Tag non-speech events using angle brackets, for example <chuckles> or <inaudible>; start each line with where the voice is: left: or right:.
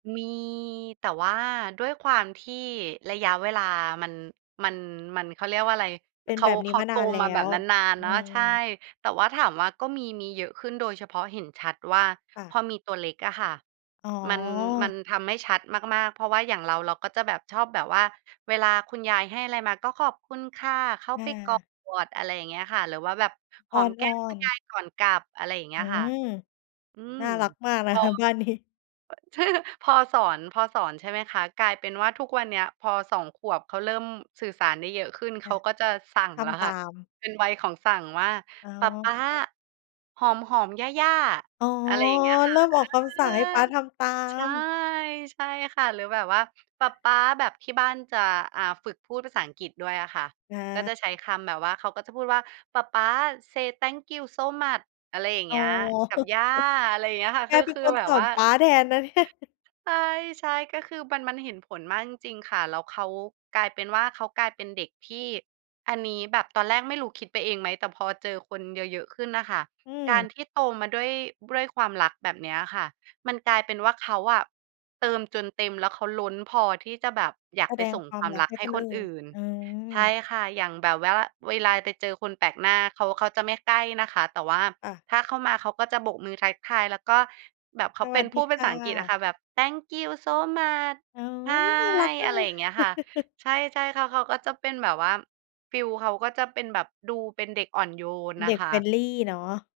right: มี แต่ว่าด้วยความที่ระยะเวลามัน มัน มัน เขาเรียกว่าอะไร
left: เป็น
right: เขา
left: แบบนี
right: เ
left: ้
right: ขา
left: มา
right: โ
left: น
right: ต
left: านแล้
right: มาแบ
left: ว
right: บนาน
left: อื
right: ๆ เนาะ ใช่
left: ม
right: แต่ว่าถามว่าก็มี มีเยอะขึ้นโดยเฉพาะเห็นชัดว่า
left: ค่
right: พ
left: ะ
right: อมีตัวเล็กอะค่ะ
left: อ๋
right: มัน มั
left: อ
right: นทำให้ชัดมาก ๆ เพราะว่าอย่างเรา เราก็จะแบบชอบแบบว่าเวลาคุณยายให้อะไรมาก็ "ขอบคุณค่ะ" เข้า
left: อ
right: ไปกอ
left: า
right: ด อะไรอย่างเงี้ยค่ะ หรือว่าแบบห
left: อ้
right: อ
left: อ
right: มแก้มคุ
left: น
right: ณย
left: ๆ
right: ายก่อนกลับ อะไรอย่างเง
left: อ
right: ี้
left: ื
right: ยค่ะ
left: ม
right: อืม
left: น่ารักมาก น
right: พ
left: ะ
right: อ
left: คะบ้านนี้
right: ใช่ค่ะ พอสอน พอสอน ใช่ไหมคะ กลายเป็นว่าทุกวันเนี้ย พอ 2 ขวบเขาเริ่มสื่อสารได้เยอะขึ้น เ
left: ค
right: ข
left: ่ะ
right: าก็จะสั่ง
left: ท
right: แล้ว
left: ำต
right: ค่ะ
left: าม
right: เป็นวัยของสั่งว่า
left: อ๋
right: "ปะป
left: อ
right: ๊าหอม ๆ ย่า ๆ"
left: อ๋อ
right: อะไรอย่างเงี้ยค
left: เร
right: ่ะ
left: ิ่มออกค
right: เอ
left: ำสั่
right: อ
left: งให้ป๊าทำตา
right: ใช่
left: ม
right: ใช่ ใช่ค่ะ หรือแบบว่าปะป๊า แบบที่บ้านจะ อ่า ฝึกพูดภาษาอังกฤษด้วยอะค่ะ
left: อ
right: ก็
left: า
right: จะใช้คำแบบว่า เขาก็จะพูดว่า "ปะป๊า say thank you so much" อะไรอย่าง
left: อ๋
right: เง
left: อ
right: ี้ย กับ
left: <chuckles>
right: ย่า อะไรอย่างเงี้ยค่
left: แ
right: ะ
left: ก
right: คือ
left: เป็น
right: คือ
left: คน
right: แบ
left: ส
right: บ
left: อ
right: ว
left: น
right: ่า
left: ป๊าแทน นะเนี่ย
right: ใช่ ๆ ก็คือมัน มันเห็นผลมากจริง ๆ ค่ะ แล้วเขา กลายเป็นว่า เขากลายเป็นเด็กที่ อันนี้แบบตอนแรกไม่รู้คิดไปเองไหม? แต่พอเจอคนเยอะ ๆ ขึ้นน่ะค่ะ
left: อื
right: กา
left: ม
right: รที่โตมาด้วย ด้วยความรักแบบเนี้ยอะค่ะ มันกลายเป็นว่าเขาอะเติมจนเต็ม แล้วเขาล้นพอที่จะแบบอยา
left: แส
right: กไป
left: ดง
right: ส่ง
left: ควา
right: ค
left: ม
right: วาม
left: รัก
right: รัก
left: ให้
right: ให
left: ค
right: ้
left: น
right: ค
left: อ
right: น
left: ื่น
right: อื่น
left: อื
right: ใช่
left: ม
right: ค่ะ อย่างแบบว่า เวลาไปเจอคนแปลกหน้าเขา เขาจะไม่ใกล้นะคะ แต่ว่า
left: อะ
right: ถ้าเข้ามาเขาก็จะโบกมือทักทาย แล้วก็แบบเข
left: ส
right: าเ
left: ว
right: ป็
left: ัส
right: น
left: ด
right: พ
left: ี
right: ูด
left: ค
right: ภา
left: ่
right: ษาอังกฤษอะ
left: ะ
right: ค่ะแบบ "Thank you so much."
left: โอ๊
right: ใช่
left: ย น่ารักมา
right: อ
left: ก
right: ะไ
left: เ
right: ร
left: ลย
right: อย่างเงี้ยค่ะ
left: <chuckles>
right: ใช่ ๆ ค่ะ เขาก็จะเป็นแบบว่า ฟีลเขาก็จะเป็นแบบดูเป็นเด็กอ่อนโยน
left: เ
right: น่
left: ด
right: ะ
left: ็ก
right: ค่ะ
left: friendly เนาะ